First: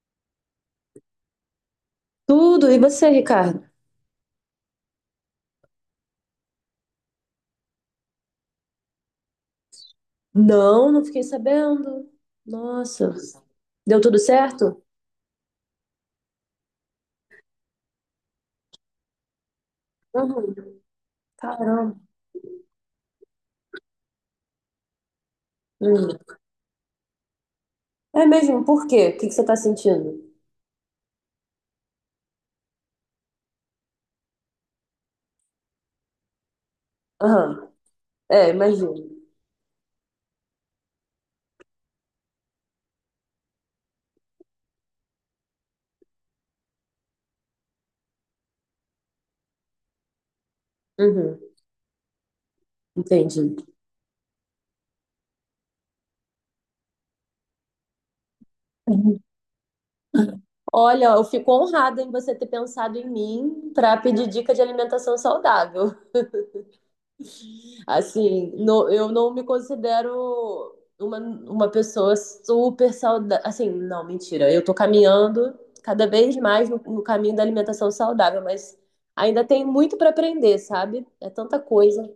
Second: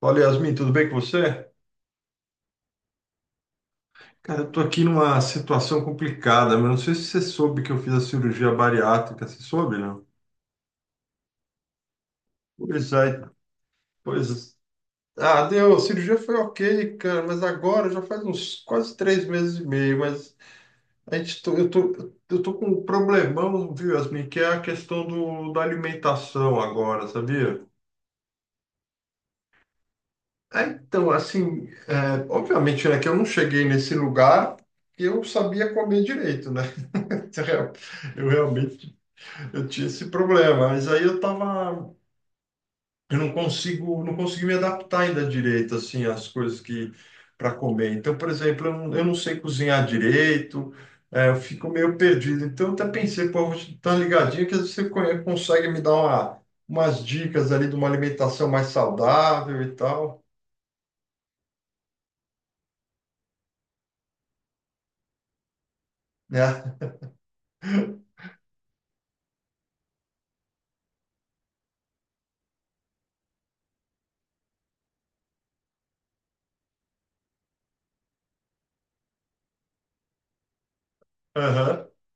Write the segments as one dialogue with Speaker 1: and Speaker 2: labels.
Speaker 1: Fala, Yasmin, tudo bem com você?
Speaker 2: Tudo. E você, Ricardo?
Speaker 1: Cara, eu tô aqui numa situação complicada, mas não sei se você soube que eu fiz a cirurgia bariátrica, você soube, não?
Speaker 2: Não, não fiquei sabendo.
Speaker 1: Pois
Speaker 2: Nossa.
Speaker 1: é,
Speaker 2: Deu tudo
Speaker 1: pois é.
Speaker 2: certo?
Speaker 1: Ah, deu, a cirurgia foi ok, cara, mas agora já faz uns quase 3 meses e meio, mas
Speaker 2: Uhum.
Speaker 1: a gente tô, eu
Speaker 2: Caramba.
Speaker 1: tô, eu tô com um problemão, viu, Yasmin, que é a questão da
Speaker 2: Uhum.
Speaker 1: alimentação agora, sabia?
Speaker 2: É mesmo? Por quê? O que você tá sentindo?
Speaker 1: Ah, então, assim, obviamente, né, que eu não cheguei nesse lugar que eu sabia comer direito, né?
Speaker 2: Aham.
Speaker 1: Eu
Speaker 2: É, imagino.
Speaker 1: Eu tinha esse problema, mas eu não consigo, não consegui me adaptar ainda direito assim às coisas que para comer. Então, por exemplo, eu não sei cozinhar direito, eu
Speaker 2: Uhum.
Speaker 1: fico meio perdido. Então, eu até pensei, pô, eu vou
Speaker 2: Entendi.
Speaker 1: te dar uma ligadinha que às vezes você consegue me dar umas dicas ali de uma alimentação mais
Speaker 2: Uhum.
Speaker 1: saudável e tal,
Speaker 2: Olha, eu fico honrada em você ter pensado em mim para pedir dica de alimentação saudável.
Speaker 1: né?
Speaker 2: Assim, eu não me considero uma pessoa super saudável. Assim, não, mentira. Eu tô caminhando cada vez mais no caminho da alimentação saudável, mas ainda tem muito para aprender, sabe? É tanta
Speaker 1: Aham,
Speaker 2: coisa.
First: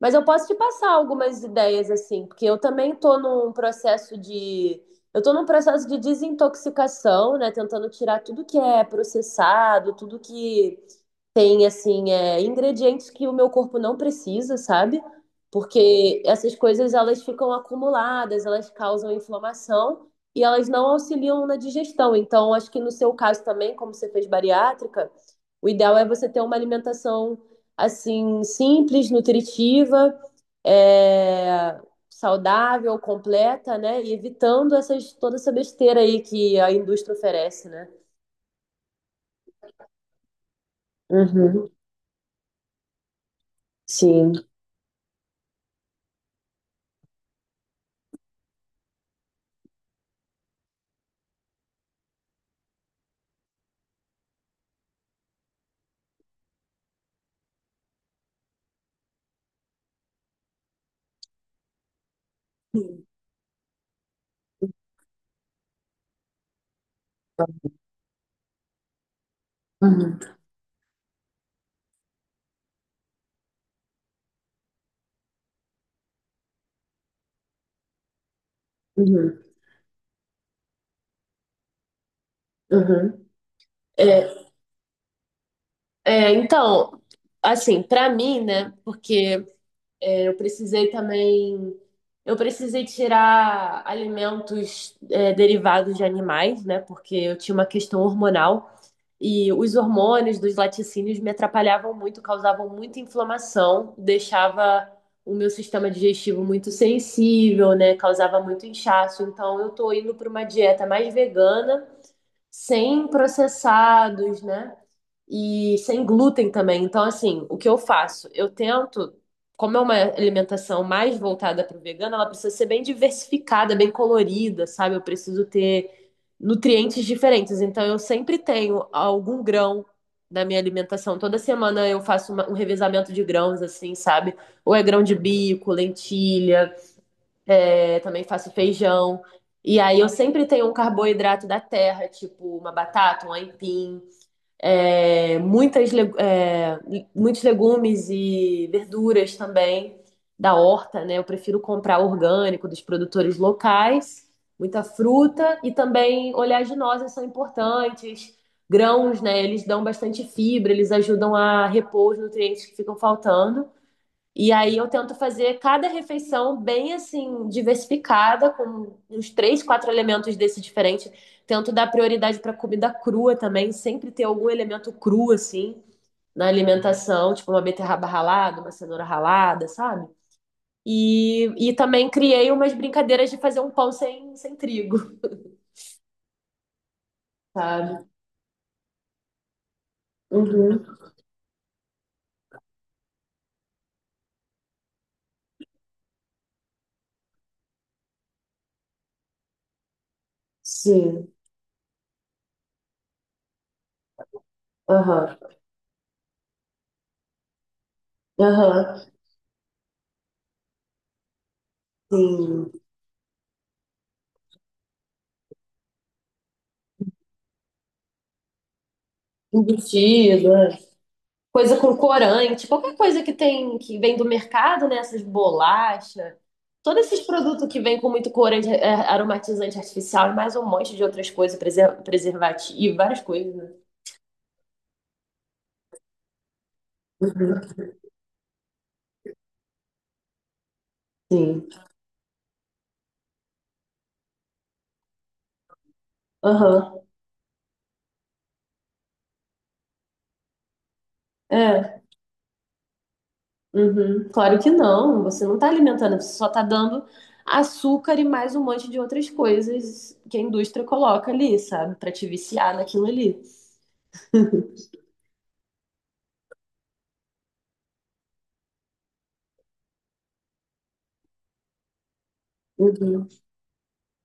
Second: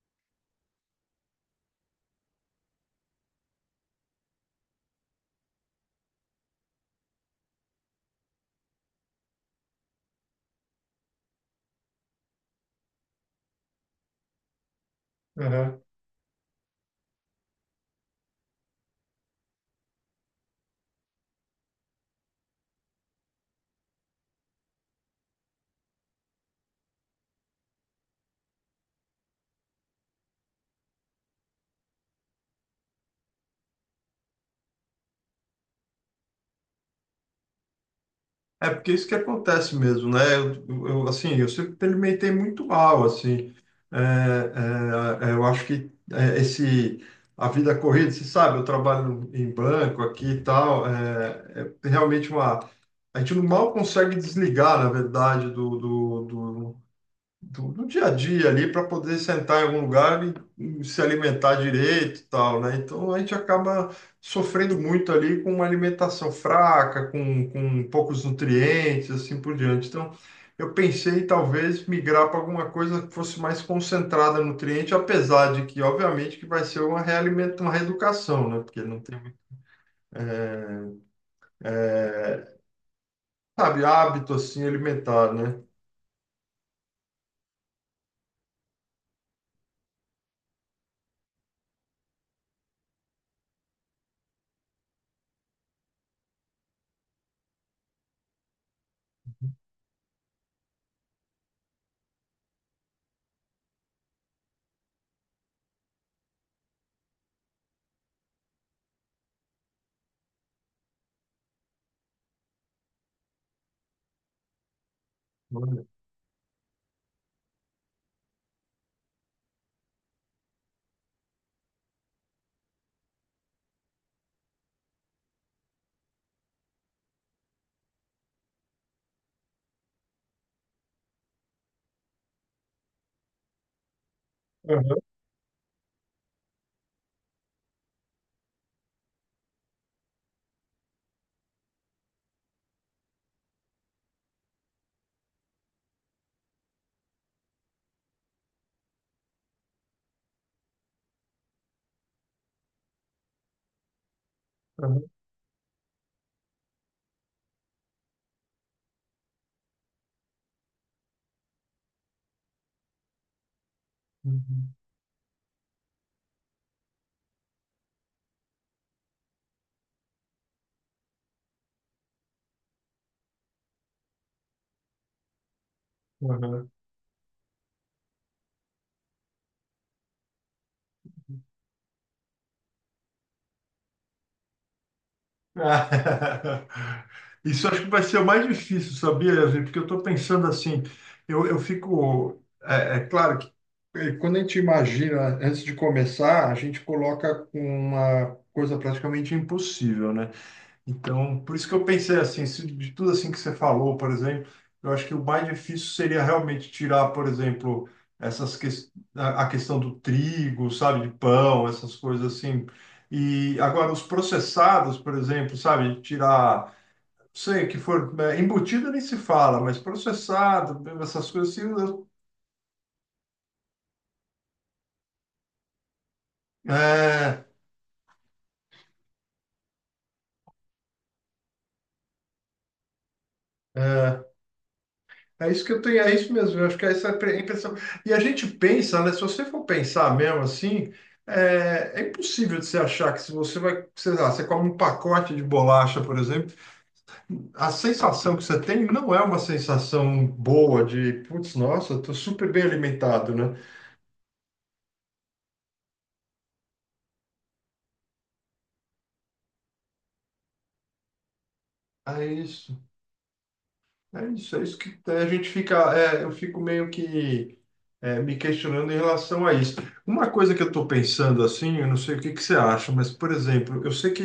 Speaker 2: Mas eu posso te passar algumas ideias, assim, porque eu também tô num processo de. Eu tô num processo de desintoxicação, né? Tentando tirar tudo que é processado, tudo que tem assim ingredientes que o meu corpo não precisa, sabe?
Speaker 1: aham.
Speaker 2: Porque essas coisas elas ficam acumuladas, elas causam inflamação e elas não auxiliam na digestão. Então, acho que no seu caso também, como você fez bariátrica, o ideal é você ter uma alimentação assim simples, nutritiva, é, saudável, completa, né? E evitando essas toda essa besteira aí que a indústria oferece, né?
Speaker 1: É porque é isso que acontece mesmo, né? Assim, eu
Speaker 2: Uhum,
Speaker 1: sempre alimentei muito mal, assim.
Speaker 2: sim.
Speaker 1: É, eu acho que esse a vida corrida, você sabe, eu trabalho em banco aqui e tal, é realmente uma a gente não mal consegue desligar, na verdade, do dia a dia ali para poder sentar em algum lugar e se alimentar direito e tal, né? Então a gente acaba sofrendo muito ali com uma alimentação fraca, com poucos nutrientes, assim por diante. Então
Speaker 2: Uhum,
Speaker 1: eu pensei talvez migrar para alguma coisa que fosse mais concentrada em nutriente, apesar de que, obviamente, que vai ser uma uma reeducação, né? Porque não tem,
Speaker 2: uhum.
Speaker 1: é, é,
Speaker 2: Uhum.
Speaker 1: sabe,
Speaker 2: É,
Speaker 1: hábito assim alimentar, né?
Speaker 2: então, assim, pra mim, né? Porque eu precisei também, eu precisei tirar alimentos derivados de animais, né? Porque eu tinha uma questão hormonal e os hormônios dos laticínios me atrapalhavam muito, causavam muita inflamação, deixava o meu sistema digestivo muito sensível, né? Causava muito inchaço. Então, eu tô indo pra uma dieta mais vegana, sem processados, né? E
Speaker 1: Olha.
Speaker 2: sem glúten também. Então, assim, o que eu faço? Eu tento, como é uma alimentação mais voltada para o vegano, ela precisa ser bem diversificada, bem colorida, sabe? Eu preciso ter nutrientes diferentes. Então, eu sempre tenho algum grão na minha alimentação. Toda semana eu faço um revezamento de grãos, assim, sabe? Ou é
Speaker 1: Aham,
Speaker 2: grão de bico, lentilha, também faço feijão. E aí eu sempre tenho um carboidrato da terra, tipo uma batata, um aipim, muitas, muitos legumes e verduras também da horta, né? Eu prefiro comprar orgânico dos produtores locais, muita
Speaker 1: aham,
Speaker 2: fruta e também oleaginosas são importantes. Grãos, né? Eles dão bastante fibra, eles ajudam a repor os nutrientes que ficam faltando. E
Speaker 1: uhum,
Speaker 2: aí eu tento fazer cada refeição bem assim, diversificada, com uns três, quatro elementos desse diferente. Tento dar prioridade para comida crua também, sempre ter algum elemento cru assim na
Speaker 1: aham.
Speaker 2: alimentação, tipo uma beterraba ralada, uma cenoura ralada, sabe? E também criei umas brincadeiras de fazer um pão sem trigo,
Speaker 1: Ah, isso acho que vai
Speaker 2: sabe?
Speaker 1: ser o mais difícil, sabia, Yasmin? Porque eu estou pensando assim,
Speaker 2: Uhum.
Speaker 1: eu fico. É, é claro que quando a gente imagina, antes de começar, a gente coloca com uma coisa praticamente impossível, né?
Speaker 2: Sim.
Speaker 1: Então, por isso que eu pensei assim, se de tudo assim que você falou, por exemplo, eu acho que o
Speaker 2: Aham.
Speaker 1: mais difícil seria realmente tirar, por exemplo, essas que...
Speaker 2: Aham.
Speaker 1: a questão do trigo, sabe, de pão, essas coisas assim.
Speaker 2: Sim.
Speaker 1: E agora os processados, por exemplo, sabe, tirar, não sei, que for embutido nem se fala, mas
Speaker 2: Embutido, é.
Speaker 1: processado, essas coisas assim,
Speaker 2: Coisa com corante, qualquer coisa que tem que vem do mercado, né? Essas bolachas, todos esses
Speaker 1: é,
Speaker 2: produtos que vêm com muito corante, aromatizante artificial e mais um monte de outras coisas, preservativo, várias coisas, né?
Speaker 1: é, é isso que eu tenho, é isso mesmo. Eu acho que essa é a
Speaker 2: Uhum,
Speaker 1: impressão. E a gente pensa, né? Se você for pensar mesmo assim,
Speaker 2: sim.
Speaker 1: é impossível de você achar que se você vai, sei lá, você come um pacote de bolacha, por exemplo,
Speaker 2: Aham.
Speaker 1: a sensação que você tem não é uma sensação boa de, putz, nossa,
Speaker 2: É.
Speaker 1: eu tô super bem alimentado, né?
Speaker 2: Uhum. Claro que não. Você não está alimentando, você só está dando açúcar e mais um monte de outras coisas que a indústria coloca ali, sabe? Para
Speaker 1: É
Speaker 2: te
Speaker 1: isso,
Speaker 2: viciar naquilo ali.
Speaker 1: é isso que a gente fica, eu fico meio que me questionando em relação a isso. Uma coisa que eu estou pensando assim, eu não sei o que que você acha, mas,
Speaker 2: Uhum.
Speaker 1: por exemplo, eu sei que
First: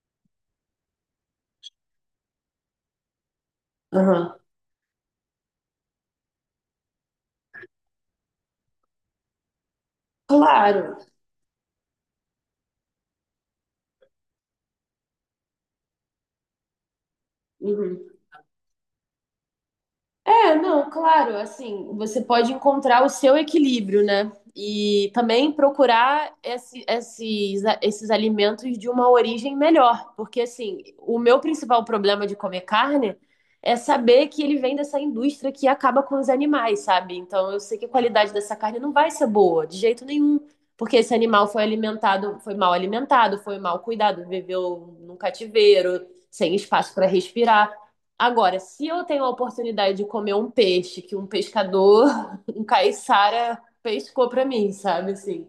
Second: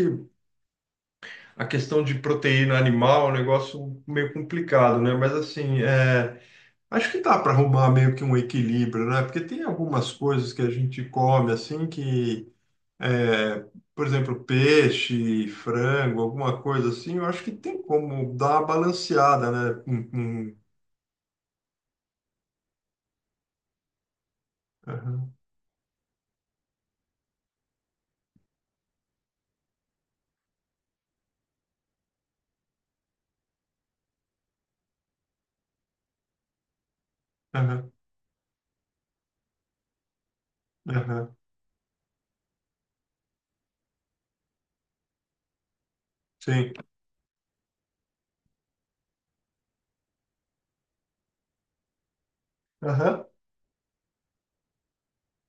Speaker 1: a questão de proteína animal é um negócio meio
Speaker 2: Aham.
Speaker 1: complicado, né? Mas assim, acho que dá para arrumar meio que um equilíbrio, né? Porque tem algumas coisas que a
Speaker 2: Claro.
Speaker 1: gente come assim que, é, por exemplo, peixe, frango, alguma coisa assim, eu acho que tem
Speaker 2: Uhum.
Speaker 1: como dar uma balanceada, né?
Speaker 2: É,
Speaker 1: Hum.
Speaker 2: não, claro, assim, você pode encontrar o seu equilíbrio, né? E
Speaker 1: Aham,
Speaker 2: também procurar esses, esses alimentos de uma origem melhor. Porque, assim, o meu principal problema de comer carne é saber que ele vem dessa indústria que acaba com os animais, sabe? Então, eu sei que a
Speaker 1: aham,
Speaker 2: qualidade dessa carne não vai ser boa, de jeito nenhum. Porque esse
Speaker 1: aham.
Speaker 2: animal foi alimentado, foi mal cuidado, viveu num cativeiro, sem
Speaker 1: Sim.
Speaker 2: espaço para respirar. Agora, se eu tenho a oportunidade de comer um peixe que um pescador, um
Speaker 1: Aham.
Speaker 2: caiçara pescou pra mim, sabe assim?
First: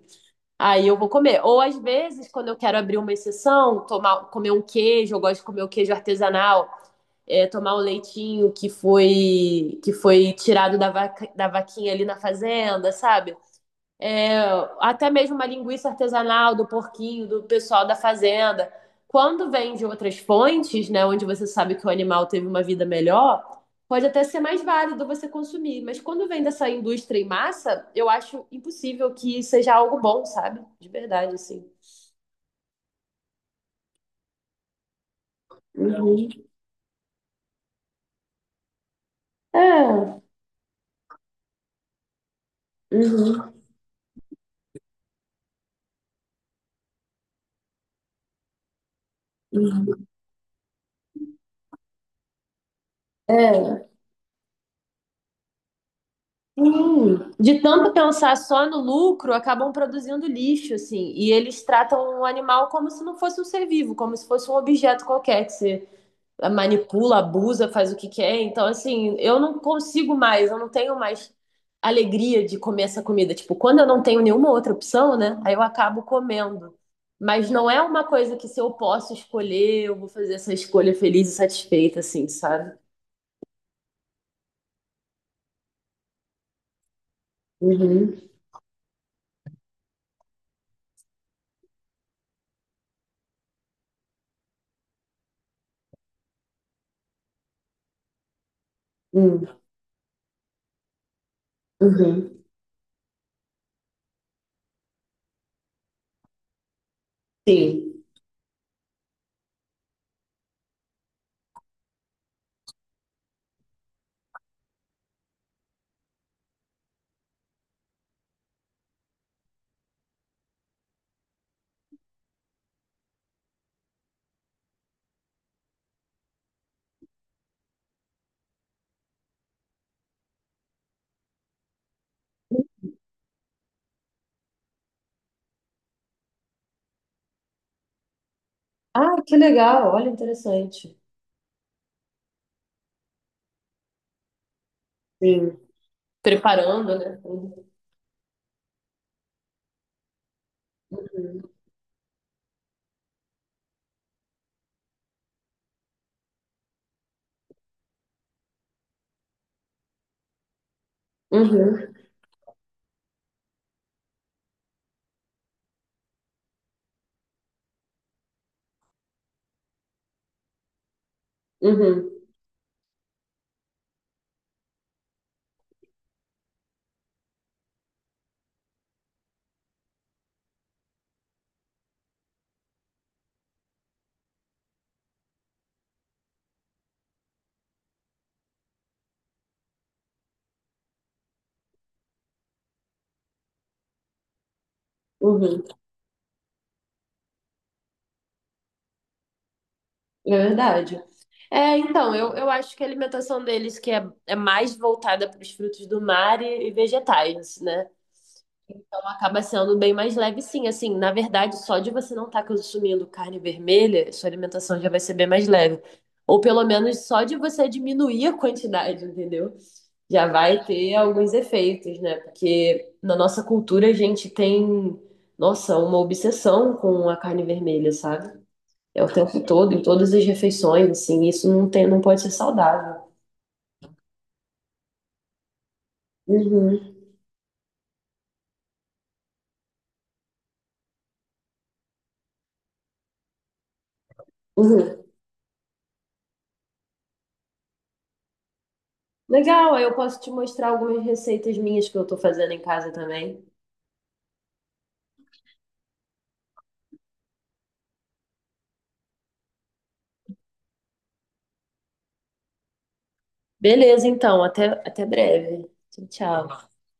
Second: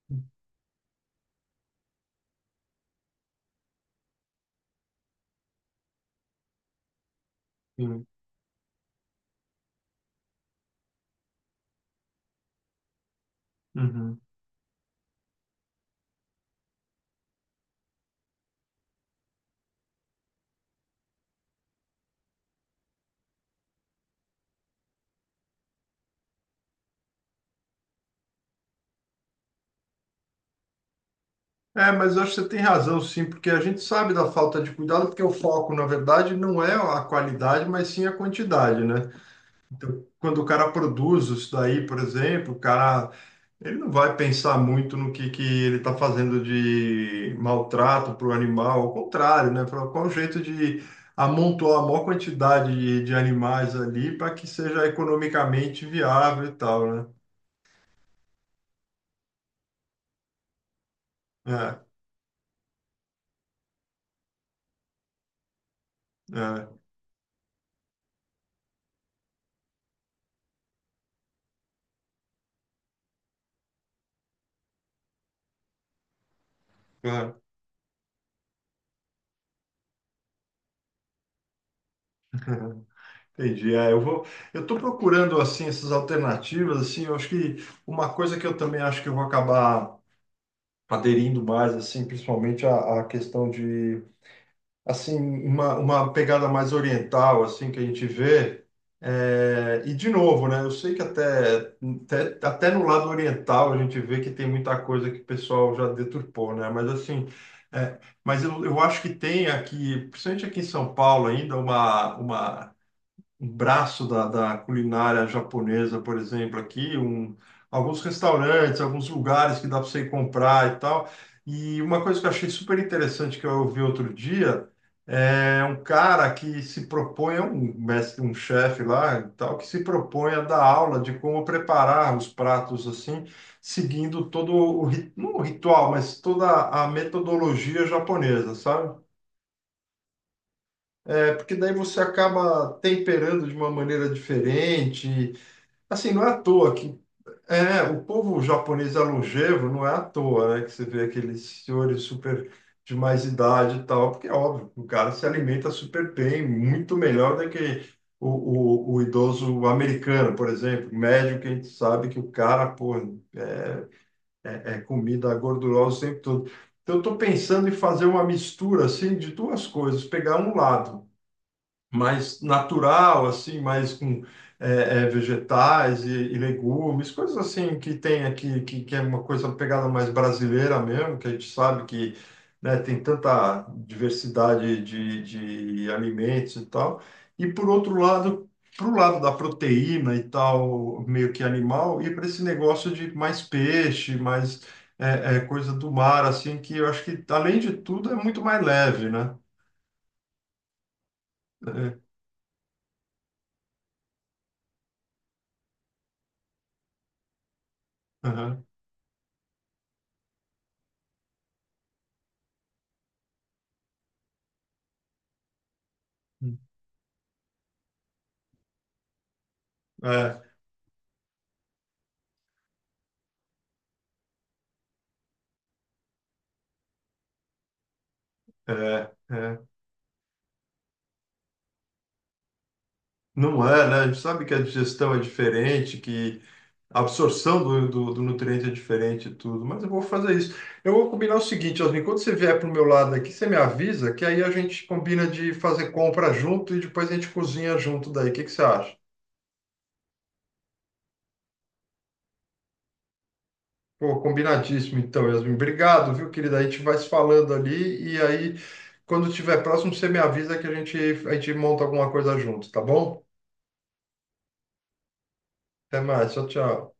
Speaker 2: Aí eu vou comer. Ou às vezes, quando eu quero abrir uma exceção, comer um queijo, eu gosto de comer o queijo artesanal, tomar o
Speaker 1: Sim.
Speaker 2: leitinho que foi tirado da vaca, da vaquinha ali na fazenda, sabe?
Speaker 1: Uhum.
Speaker 2: Até mesmo uma linguiça artesanal do porquinho, do pessoal da fazenda. Quando vem de outras fontes, né, onde você sabe que o animal teve uma vida melhor, pode até ser mais válido você consumir. Mas quando vem dessa indústria em massa, eu acho impossível que seja algo bom, sabe? De verdade, assim.
Speaker 1: É, mas eu acho que você tem razão, sim, porque a gente sabe da falta de cuidado, porque o foco, na
Speaker 2: Uhum.
Speaker 1: verdade, não é a qualidade, mas sim a quantidade, né? Então,
Speaker 2: É.
Speaker 1: quando o cara produz isso daí, por exemplo,
Speaker 2: Uhum.
Speaker 1: ele não vai pensar muito no que ele está fazendo de maltrato para o animal, ao contrário, né? Fala,
Speaker 2: Uhum.
Speaker 1: qual o jeito de amontoar a maior quantidade de animais
Speaker 2: É.
Speaker 1: ali para que seja economicamente viável e tal, né?
Speaker 2: Sim, de tanto pensar só no lucro, acabam produzindo lixo, assim, e eles
Speaker 1: É,
Speaker 2: tratam o animal como se não fosse um ser vivo, como se fosse um objeto qualquer que você
Speaker 1: é,
Speaker 2: manipula, abusa, faz o que quer. Então, assim, eu não consigo mais, eu não tenho mais alegria de comer essa comida. Tipo, quando eu não tenho nenhuma outra opção, né, aí eu acabo comendo.
Speaker 1: claro.
Speaker 2: Mas não é uma coisa que se eu posso escolher, eu vou fazer essa escolha feliz e satisfeita, assim, sabe?
Speaker 1: Entendi. Eu estou procurando assim essas alternativas assim, eu acho que uma
Speaker 2: Uhum,
Speaker 1: coisa que eu também acho que eu vou acabar aderindo mais assim, principalmente a questão de assim uma pegada mais oriental assim que a gente vê
Speaker 2: uhum,
Speaker 1: e de novo, né? Eu sei que
Speaker 2: uhum.
Speaker 1: até no lado oriental a gente vê que tem muita coisa que o pessoal já deturpou, né? Mas assim é,
Speaker 2: Sim.
Speaker 1: mas eu acho que tem aqui, principalmente aqui em São Paulo ainda, uma um braço da culinária japonesa, por exemplo, aqui, um, alguns restaurantes, alguns lugares que dá para você ir comprar e tal. E uma coisa que eu achei super interessante que eu ouvi outro dia é um cara que se propõe, é um mestre, um chefe lá, e tal, que se propõe a dar aula de como preparar os pratos assim, seguindo todo o, não o ritual, mas toda a metodologia japonesa, sabe?
Speaker 2: Ah, que legal, olha, interessante.
Speaker 1: É, porque daí você acaba temperando de uma maneira diferente.
Speaker 2: Sim,
Speaker 1: Assim, não é à toa que
Speaker 2: preparando, né? Tudo.
Speaker 1: o povo japonês é longevo, não é à toa, né, que você vê aqueles senhores super de mais idade e tal, porque é óbvio, o cara se alimenta super bem, muito melhor do que o idoso americano, por exemplo, médio, que a gente
Speaker 2: Uhum,
Speaker 1: sabe que o cara, pô, é, é comida gordurosa o tempo todo. Então, eu estou pensando em fazer uma mistura assim de duas coisas, pegar um lado
Speaker 2: uhum,
Speaker 1: mais natural, assim, mais com vegetais e legumes, coisas assim que tem aqui, que é uma coisa pegada mais brasileira mesmo, que a gente sabe que, né, tem tanta diversidade de alimentos e tal. E por outro lado, para o lado da proteína e tal, meio que animal, e para esse negócio de mais peixe, mais
Speaker 2: uhum.
Speaker 1: coisa do mar, assim, que eu acho que, além de tudo, é muito mais leve, né?
Speaker 2: É verdade. É,
Speaker 1: É,
Speaker 2: então, eu acho que a alimentação deles é mais voltada para os frutos do mar e vegetais, né?
Speaker 1: aham.
Speaker 2: Então acaba sendo bem mais leve, sim. Assim, na verdade, só de você não estar consumindo carne vermelha, sua alimentação já vai ser bem mais leve. Ou pelo menos só de você diminuir a quantidade, entendeu? Já
Speaker 1: É.
Speaker 2: vai ter alguns efeitos, né? Porque na nossa cultura a gente tem, nossa, uma obsessão com a carne vermelha, sabe? É
Speaker 1: É,
Speaker 2: o tempo
Speaker 1: é.
Speaker 2: todo, em todas as refeições, assim, isso não tem, não pode ser saudável.
Speaker 1: Não é, né? A gente sabe que a digestão é diferente, que
Speaker 2: Uhum,
Speaker 1: a absorção do nutriente é diferente e tudo, mas eu vou fazer isso. Eu vou combinar o seguinte, Osmin, quando você vier para o meu lado aqui, você me avisa que aí a gente
Speaker 2: uhum.
Speaker 1: combina de fazer compra junto e depois a gente cozinha junto daí. O que que você acha?
Speaker 2: Legal, aí eu posso te mostrar algumas receitas minhas que eu tô fazendo em casa também.
Speaker 1: Pô, combinadíssimo então, Yasmin. Obrigado, viu, querida? A gente vai se falando ali e aí, quando tiver próximo, você me avisa que a gente monta alguma coisa junto, tá bom?
Speaker 2: Beleza, então, até, até breve.
Speaker 1: Até
Speaker 2: Tchau,
Speaker 1: mais, tchau,
Speaker 2: tchau.
Speaker 1: tchau.